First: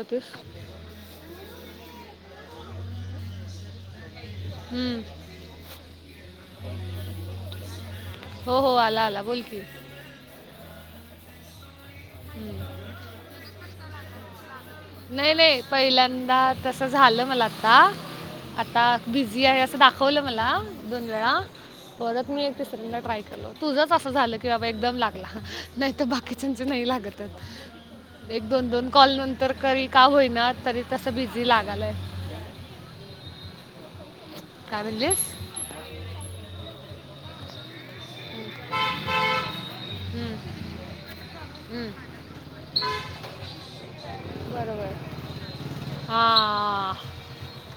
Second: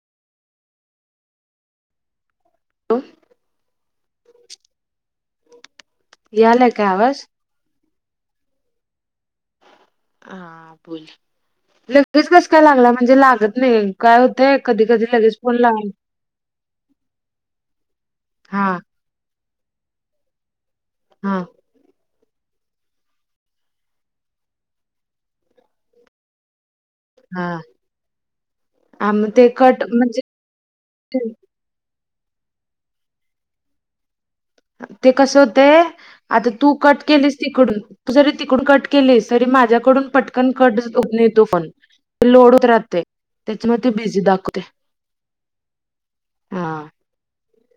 Okay. लो हम्म. याल. लाय काय आवाज? हो हो आला आला बोल की. हा बोल, लगेच कसं काय लागला म्हणजे लागत नाही काय होतंय? कधी कधी नाही लगेच फोन नाही लाग पहिल्यांदा तस झालं मला आता, हा आता बिझी आहे असं दाखवलं मला दोन वेळा. हा परत मी एक तिसऱ्यांना ट्राय केलो तुझंच असं झालं की बाबा एकदम लागला, नाही तर बाकीच्यांचे नाही लाग हा एक दोन दोन आ मग ते कॉलनंतर कट तरी का म्हणजे होईना, तरी तसं बीजी लागलाय काय ते म्हणलीस कस होते? आता तू कट केलीस तिकडून. तू जरी तिकडून कट केलेस तरी माझ्याकडून पटकन हम्म, कट नई तो फोन. हम्म. लोड होतं राहते, त्याच्यामुळे ती बिझी दाखवते. हा.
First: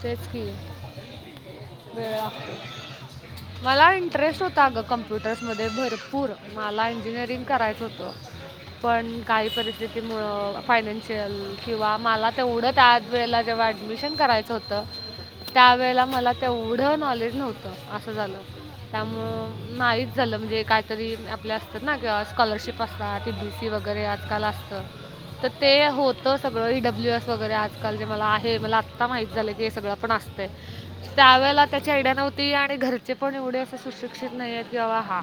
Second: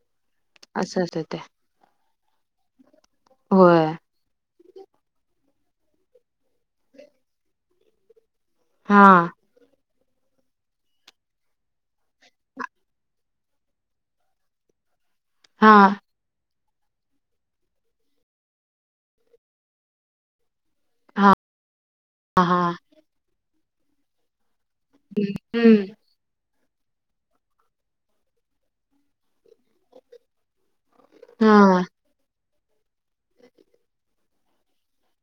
तेच की असच ये देते. वेळ लागतोय, होय मला इंटरेस्ट होता अगं कंपन कंम्प्युटर्समध्ये भरपूर, मला इंजिनिअरिंग करायचं होतं. हा पण काही परिस्थि तीमुळं फायनान्शियल किंवा मला तेवढं त्या वेळेला जेव्हा ॲडमिशन करायचं. च होत हा त्यावेेळेला मला तेवढं नॉलेज नव्हतं, असं झालं त्यामुळ माहीत झालं म्हणजे काहीतरी हा आपल्या असतात ना हा हा स्कॉलरशिप असत हा ते बीसी वगैरे आजकाल असत, तर ते हम्म होत तर सगळं ई डब्ल्यू एस वगैरे आजकाल जे मला आहे, मला आत्ता माहीत झालं की हे सगळं पण असतय. त्यावेळेला हा. त्याची आयडिया नव्हती आणि घरचे पण एवढे असे सुशिक्षित नाहीत. कि बाबा हा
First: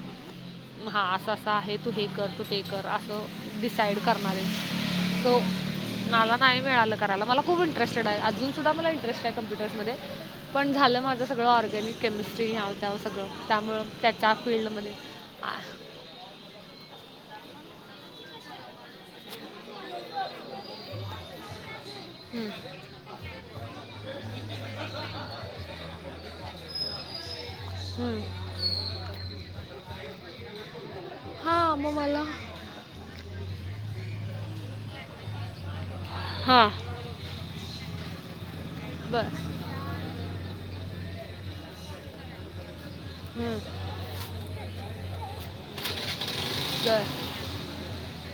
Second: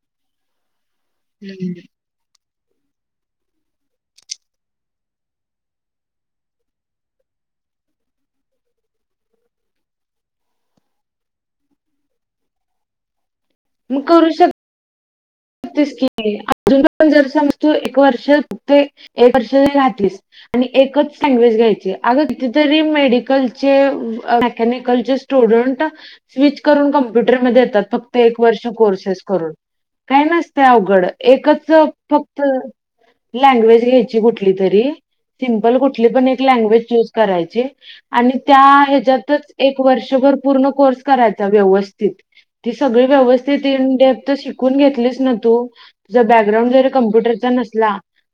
हा असं असं हम्म आहे तू हे कर तू ते क र असं डिसाईड करणारे सो. मला नाही मिळालं करायला मला खूप इंटरेस्टेड आहे अजून सुद्धा मला इंटरेस्ट आहे कम्प्युटर्स मध्ये. पण झालं माझं सगळं ऑर्गॅनिक केमिस्ट्री ह्याव त्याव सगळं त्यामुळ त्यात फिल्ड मध्ये आ तेच की अजून पण जर समज तू एक वर्ष ते एक वर्ष नाय घातलीस आणि एकच लँग्वेज घ्यायची अगं हम्म, कितीतरी मेडिकलचे अ मेकॅनिकलचे स्टुडंट स्विच करून कम्प्युटरमध्ये येतात फक्त हम्म. एक वर्ष कोर्सेस करून. काय नसते अवघड एकच हां मग मला फक्त लँग्वेज घ्यायची कुठली तरी सिमपल कुठली पण एक हां लँग्वेज चूज करायचे अणि त्या बरं ह्याच्यातच एक वर्षभर पूर्ण कोर्स करायचा व्यवस्थित ती सगळी हम्म, व्यवस्थित इन डेपथ शिकून घेतलीच ना तू तुझा बॅग्राऊंड जरी बरं कमप्युटर च्या नसला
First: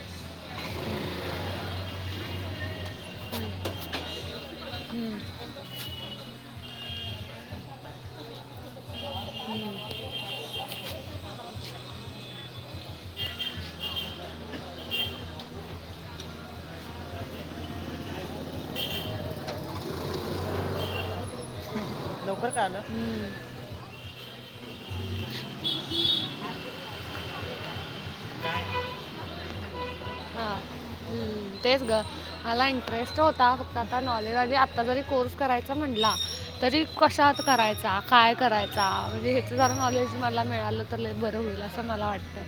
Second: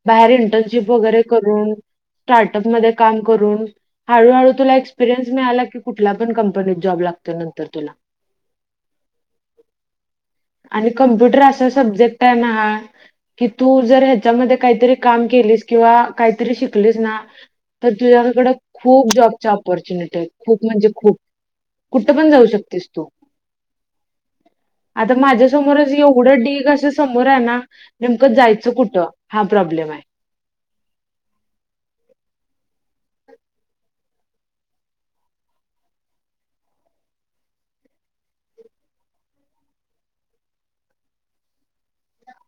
बाहेर इंटर्नशिप वैगेरे करून स्टार्टअप मध्ये काम करून हळू हळू तुला हम्म, एक्स्पिरियन्स मिळाला की कुठल्या पण कंपनीत जॉब लागतो नंतर तुला. [unintelligible] आणि कम्प्युटर असा सब्जेक्ट आहे ना हा कि तू जर ह्याच्यामध्ये काहीतरी काम केलीस किंवा काहीतरी शिकलीस ना तर तुझ्याकडे खूप जॉबच्या ऑपॉर्च्युनिटी आहेत खूप म्हणजे खूप. कुठ पण जाऊ लवकर का आलं शकतेस तू हम्म. आता माझ्यासमोरच येऊ पुढं डीग असं समोर आहे ना नेमकं जायचं कुठं हा प्रॉब्लेम आहे. हां हम्म, तेच गं मला इंटरेस्ट होता फक्त आता नॉलेज आणि आता जरी कोर्स करायचा म्हणला तरी कशात करायचा काय करायचा म्हणजे ह्याचं जरा नॉलेज मला मिळालं तर लई बरं होईल असं मला वाटतय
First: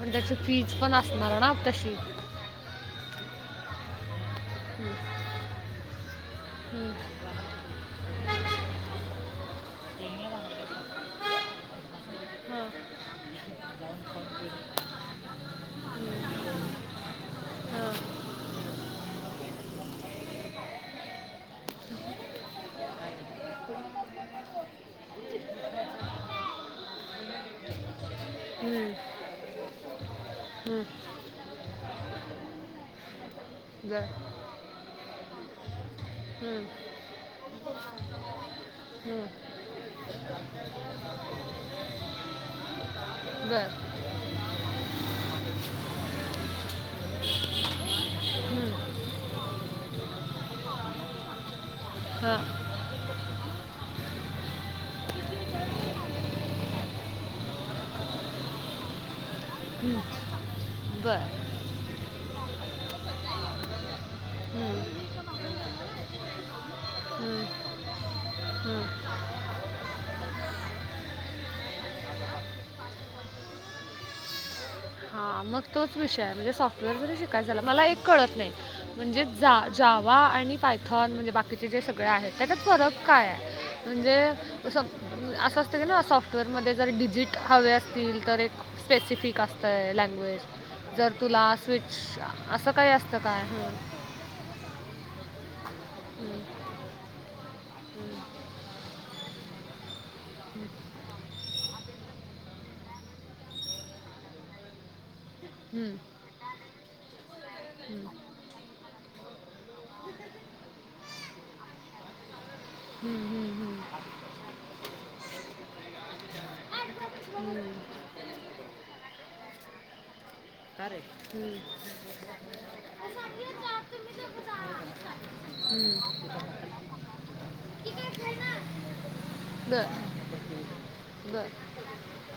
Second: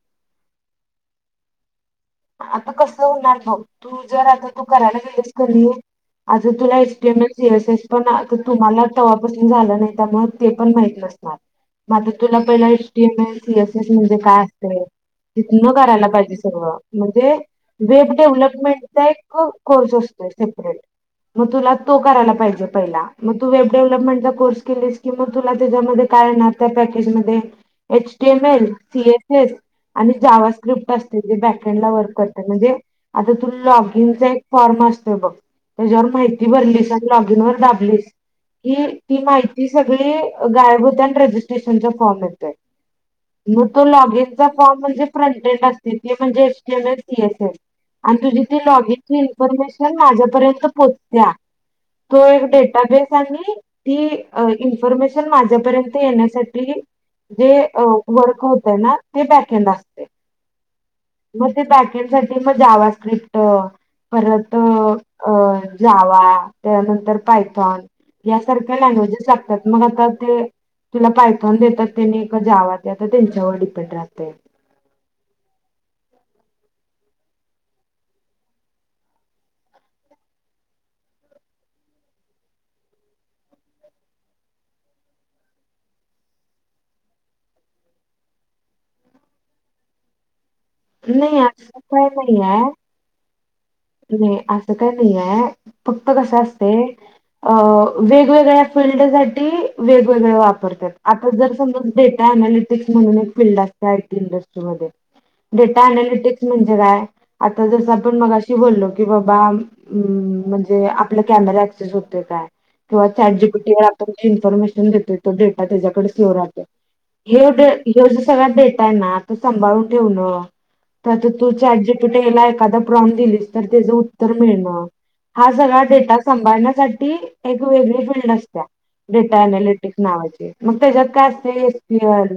पण त्याची फीज पण असणार ना तशी. आता कसं होणार बघ तू जर आता तू हम्म, करायला गेलीस क नाही आज तुला हम्म, S T M N C S S पण आ तुझा तुम्हाला तव्हापासून झालं नाही त्यामुळे ते पण माहित नसणार. म आता तुला पहिला S T M N C S S म्हणजे काय असतय तिथनं करायला पाहिजे सगळं. म्हणजे हां हां वेब डेव्हलपमेंटचा एक कोर्स असतोय सेपरेट. मग तुला तो करायला पाहिजे पहिला मग तू वेब डेव्हलपमेंटचा कोर्स केलीस की मग तुला त्याच्यामध्ये काय येणार त्या पॅकेजमध्ये एच टी एम एल हम्म, सी एस एस आणि जावा स्क्रिप्ट हम्म, असते जे बॅक एंडला वर्क करते म्हणजे आता तू लॉगइन चा एक फॉर्म असतोय बघ त्याच्यावर माहिती भरलीस आणि लॉगइन वर दाबलीस कि ती माहिती सगळी गायब होते या आणि रजिस्ट्रेशन चा फॉर्म येतोय बर हम्म, हम्म, बर मग तो लॉग इनचा फॉर्म म्हणजे प्रंटेन्ड असते ते म्हणजे H T M N S C S S आणि तुझी ती हम्म, लॉगिनची इन्फॉर्मेशन माझ्यापर्यंत पोहोचत्या. तो हां एक डेटाबेस आणि ती इन्फॉर्मेशन माझ्यापर्यंत येण्यासाठी जे अ वर्क होतय ना ते बॅक एंड असते. बरं म ते बॅकएंडसाठी म जावा स्क्रिप्ट परत हम्म, अ जावा त्याज्यानंतर हम्म, पायथान यासारख्या हम्म. लँग्वेजेस लागतात मग आता ते तुला पायथॉन देतात त्यांनी का जावा त्या त्यांच्यावर डिपेंड राहते. हा मग तोच विषय आहे म्हणजे सॉफ्टवेअर जरी शिकायचाला मला एक कळत नाही म्हणजे जा जावा आणि पायथॉन म्हणजे बाकीचे जे सगळे आहेत त्याच्यात फरक काय? म्हणजे स असं असतं की ना सॉफ्टवेअरमध्ये जर डिजिट हवे असतील तर एक स्पेसिफिक असतय लैंग व्हय, जर नाही तुला असं स्विच असं काही असतं काय होय. नाय असं काय नाहीये, फक्त कसं असतंय. अं वेगवेगळ्या फिल्डसाठी वेगवेगळ्या वापरतात, आता जर समजा डेटा एनालिस तेच म्हणून एक फीलल्ड असते आयटी इंडस्ट्रीमध्ये. डेटा हं, अनालिटिक्स म्हणजे काय? आता जसं हं, हं, आपण मगाशी बोललो. की बाबा म्हणजे अं आपला कॅमेरा अऍक्सेस होतोय काय? किंवा हं, हं, हं, चॅजीपीटी हं. मुळं आपण जी इन्फॉर्मेशन देतोय, तो डेटा त्याच्याकडे सेव राहतोय. ह्यो हं, डे हं. ह्यो जो सगळा डेटा आहे ना सांभाळून ठेवणं, बरं, बरं. तो आता तू हं, चॅट जीपी तिथं हाय ना एखादा प्रॉम्प्ट दिलीस तर तेजं उत्तर मिळणं. हा डेटा सगळा संभाळण्यासाठी ती एक वेगळी फिल्ड असत्या, डेटा अनालिटिक्स नावाची. मग त्याच्यात काय असतंय, एस पी एल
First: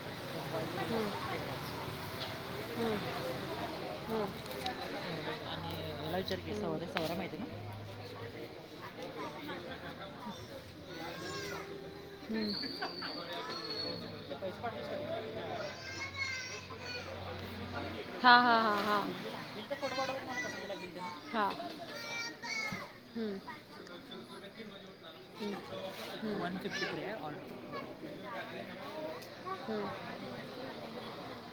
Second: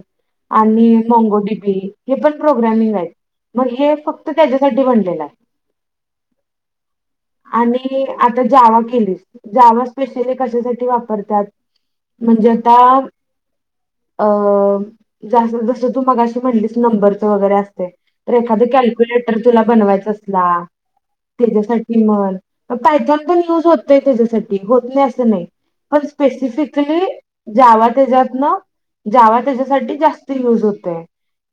आणि हं, मंगोडीपी हे पण प्रोग्रामिंग आहेत. मग हे हं. फक्त त्याच्यासाठी बनलेलं हाय. आणि [unintelligible] आणि आता जावा केलीस, जावा स्पेशली कशासाठी वापरतात? म्हणजे हम्म. आता अ जसं जसं तू मगाशी म्हटलीस, नंबरचं वगैरे असतंय. तर हा हा एखादं हा हा कॅल्क्युलेटर तुला बनवायचा असला, हा त्याच्यासाठी म्हण अ टायथन हम्म. पण युज होतंय त्याच्यासाठी, होत नाही असं नाही. हम्म. पण हम्म. वन फिफ्टी स्पेसिफिकली थ्री आहे ऑल जावा त्याच्यातनं जावा हम्म. त्याच्यासाठी जास्त युज होतंय.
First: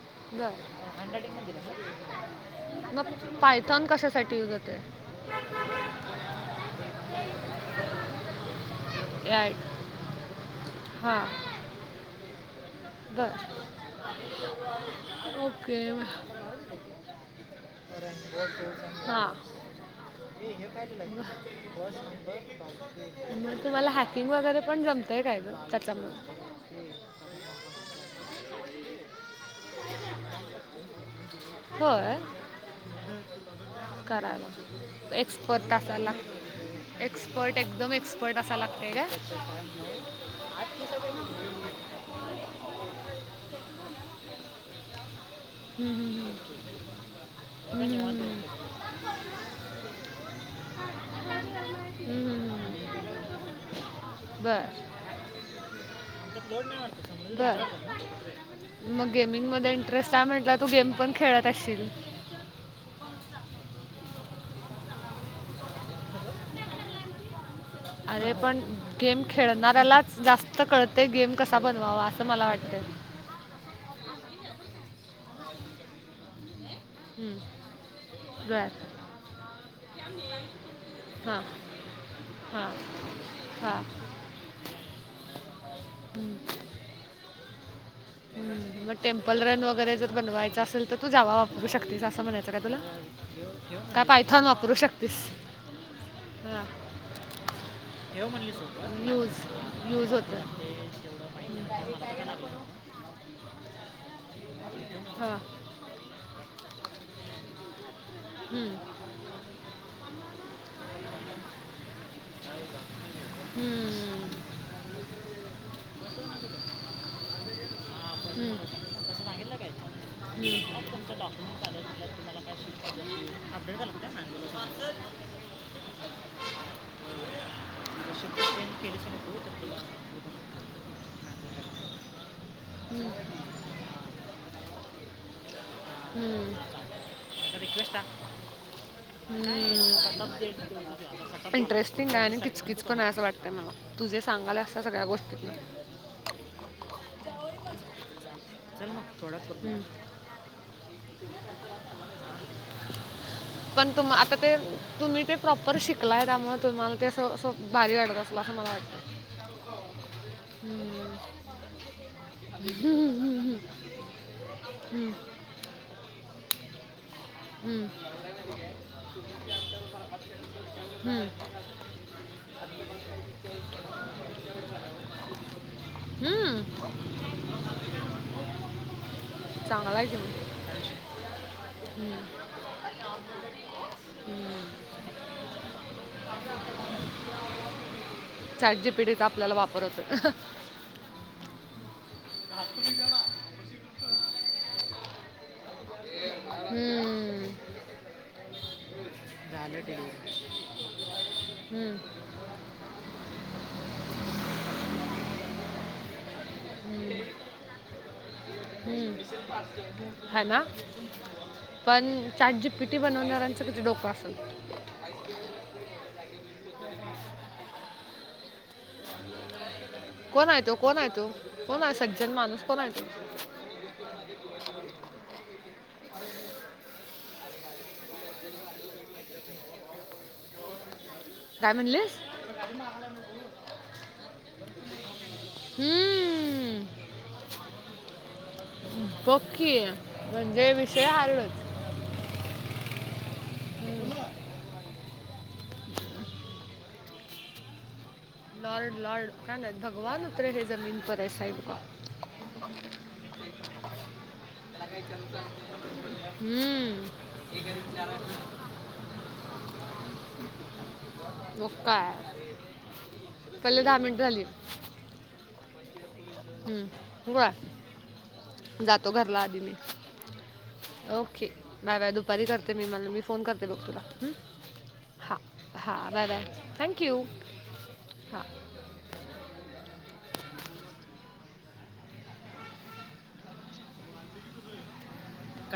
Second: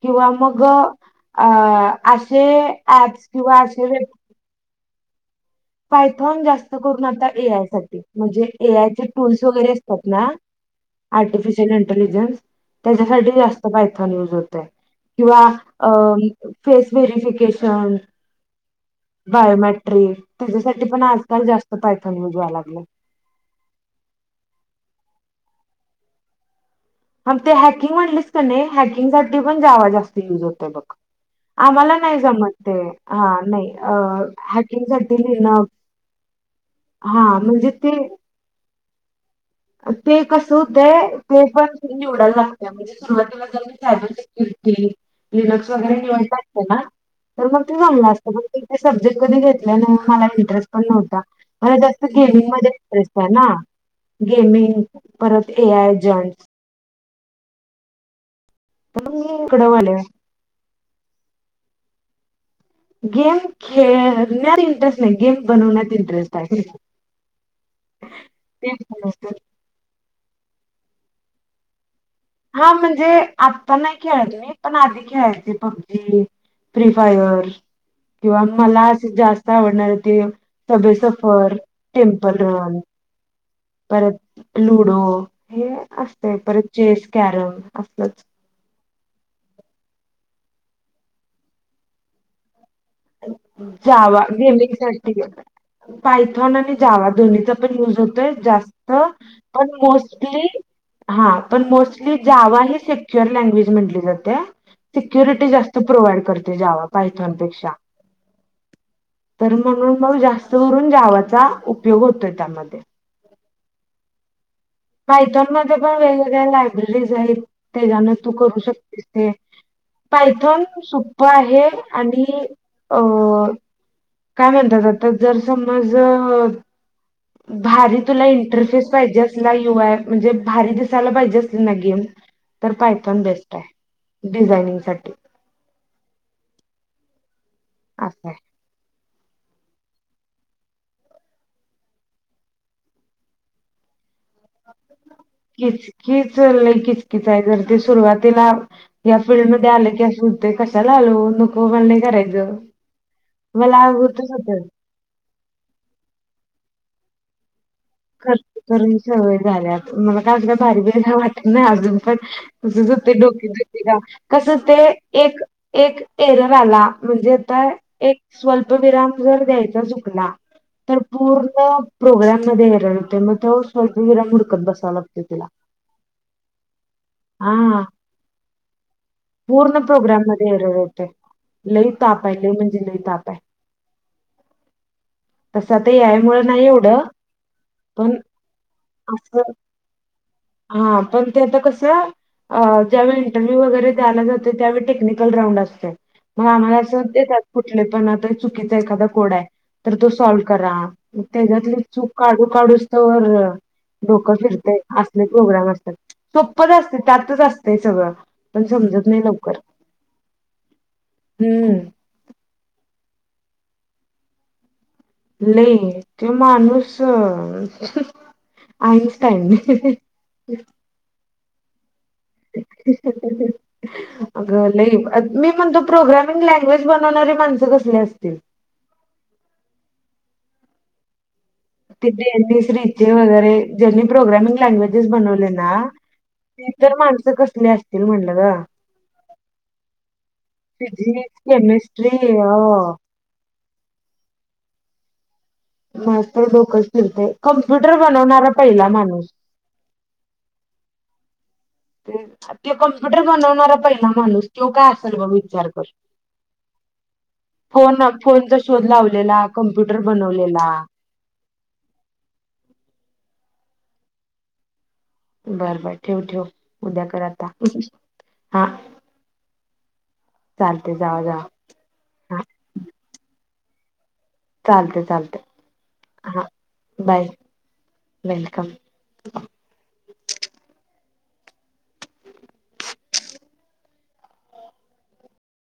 किंवा मग बर हँडरायटिंग अ दिलं सर असे ऍप्स किंवा असे व्य साठी युज होतं. पायथॉन जास्त करून आता एआय साठी. म्हणजे ए आयचे टूल्स आय वगैरे असतात ना, हा आर्टिफिशियल एंटलिजन्स त्याच्यासाठी बर जास्त पायथॉन यूज होतंय किंवा ओके अ फेस व्हेरिफिकेशन, हा बायोमॅट्रिक हे त्याच्यासाठी पण पाहिलेलं आजकाल आहे जास्त फर्स्ट पायथॉन युज व्हायला लागलंय. नंबर मग तुम्हाला हॅकिंग वगैरे पण जमतंय काय गं त्याच्यामुळं? हं ते हॅकिंग म्हंटलीस का नाही, हॅकिंगसाठी पण जावा जास्त युज होतोय बघ. आम्हाला होय नाही जमत ते, हा नाही. अ हॅकिंग साठी लिहिणं चालला. हा म्हणजे ते कसा लागतोय गं? अ ते कसं होतंय ते पण निवडायला लागत्या. म्हणजे सुरुवातीला जरा सायबर सिक्युरिटी. [unintelligible] वगैरे निवांत असतं ना? तर मग ते बघणार, [unintelligible] सब्जेक्ट कधी घेतल्या नाही म्हणून मला इंटरेस्ट पण नव्हता. मला जास्त गेमिंग मध्ये इंटरेस्ट आहे ना, गेमिंग परत एआय जंट. बोल ना. बर तर मग मी इकडं गेमिंगमध्ये वाले इंटरेस्ट आहे म्हणल्यावर तू गेम शपण खेळत असशील? गेम खेळण्यात इंटरेस्ट नाही, गेम बनवण्यात इंटरेस्ट आहे. अरे पण गेम ते खेळणाऱ्यालाच जास्त कळतेशंय गेम कसा बनवावा. मला हां वाटतं म्हणजे आत्ता नाही खेळत मी, पण आधी खेळायचे पबजी फ्री हम्म, फायर किंवा बर मला असे जास्त आवडणारे ते हां सबेसफर टेम्पल रन हा. परत लुडो हे असते हम्म, परत चेस, कॅरम असलंच. हम्म. मग टेम्पल रन वगैरे जर बनवायचं असेल तर तू जावा वापरू शकतेस असं म्हणायचं का तुला? काय जावा पायथॉन वापरू गेमिंगसाठी शकतेस गे पायथॉन हा आणि जावा दोन्हीचा पण युज ठेव होतोय म्हणली जास्त सोबत यूज पण यूज होतं मोस्टली ते तेवढं हा माहिती पण नव्हतं मला मोस्टली काय लागलं जावा हे श शेअर लँग्वेज म्हटली जाते हा सिक्युरिटी जास्त प्रोव्हाइड करते जावा पायथॉन पेक्षा हम्म. तर म्हणून मग जास्त करून जावाचा उपयोग होतोय त्यामध्ये हम्म्म. पायथॉन मध्ये पण वेगवेगळ्या लायब्ररीज आहेत हा, त्याच्यानं तू आपण हम्म. करू शकतेस तसं ते. सांगितलं काय पायथॉन हम्म. मग तुमचं सोपं आहे डॉक्युमेंट आलं तुला आणि तुम्हाला काय शिफ्ट अ अपडेट झालं काय म्हणतात सांगितलं आत्ता जर समज भारी तुला शिफ्ट चेंज इंटरफेस केलीच पाहिजे अस नको तर यु तुला आय म्हणजे भारी दिसायला पाहिजे असली ना गेम तर पायथॉन हम्म. बेस्ट आहे. डिझायनिंग साठी हम्म. असं हाय हम् इंटरेस्टिंग आहे आणि किचकीच पण आहे असं वाटतं मला तुझे सांगाल्यास त्या सगळ्या गोष्टी. किचकीच लय किचकीच आहे जर ते सुरुवातीला चल या मग थोडा फिल्डमध्येध्ये हम्म. आले की अस ते कशाला आलो नको मला नाही करायचं मला पण तुम आवडतच आता ते होत. तुम्ही ते प्रॉपर शिकलाय त्यामुळे तुम्हाला ते सोपं करून करून सवय झाल्या. पण मला काय भारी हम्म. वाटत नाही काय अजून पण. कसच होतय हम्म. डोकेदुखी कस ते एक एक एरर आला म्हणजे हम्म. आता स्वल्पविराम जर द्यायचा चुकला तर हम्म. पूर्ण प्रोग्राम मध्ये ते तसं मग स्वल्पविराम हुडकत बसावं लागतंय तिला. हम्म. हा पूर्ण चांगला आहे की प्रोग्राम मग. मध्ये एरर येतंय. लय हम्म. ताप हाय लय म्हणजे लय ताप हाय. हम्म. तसं आता ए आय मुळं नाही एवढं. पण चॅट जीपीटीचा अस आपल्याला वापर होतो हा पण ते आता कस. आ ज्यावेळी इंटरव्ह्यू वगैरे द्यायला जातोय त्यावेळी टेक्निकल राउंड असतोय. मग आम्हाला असं होतय त्यात हम्म. कुठले पण आता चुकीचा एखादा कोड हाय. झालं तर तो डिलिव्हरी सॉल्व करा मग त्याच्यातली हम्म. चूक काढू काढूस तवर डोकं फिरतय असले प्रोग्राम असतात सोपच असते त्यातच असते सगळं. पण समजत नाय लवकर. हा ना हम्म पण चाट जीपीटी बनवणाऱ्यांचं किती डोकं असल. लई तो माणूस आईन्स्टाईन. कोण आहे तो कोण आहे? तो सज्जन माणूस कोण आहे तो? अगं लई मी म्हणतो प्रोग्रामिंग लँग्वेज बनवणारे माणसं कसले असतील. काय म्हणलीस तिथे [unintelligible] रिचेल वगैरे ज्यांनी प्रोग्रामिंग लँग्वेजेस बनवले. ती हम्म तर माणसं कसली असतील म्हणलं ग. बग की म्हणजे विषय हार्डच. रे अ माझं तर डोकंच फिरतंय कॉम्प्युटर बनवणा- लॉर्ड लॉर्ड कायनाय, भगवान उतरे हेै जमीन पर एसाही होगा. ते, त्यो कम्प्युटर बनवणारा पहिला माणूस त्यो काय असेल बघ विचार कर. हम्म होना, फोनचा शोध लावलेला कम्प्युटर बनवलेला. मग काय, पाहिले दहा मिनट झाली. बर बर, ठेव ठेव, उद्याकर हम्म आता हा. तो घरला आली मी, चालते जावा ओके. जावा बाय बाय हा दुपारी करते मी म मी फोन करते बघ तुला. चालते हा चालते बाय हा बाय थँक्यू बाय हा वेलकम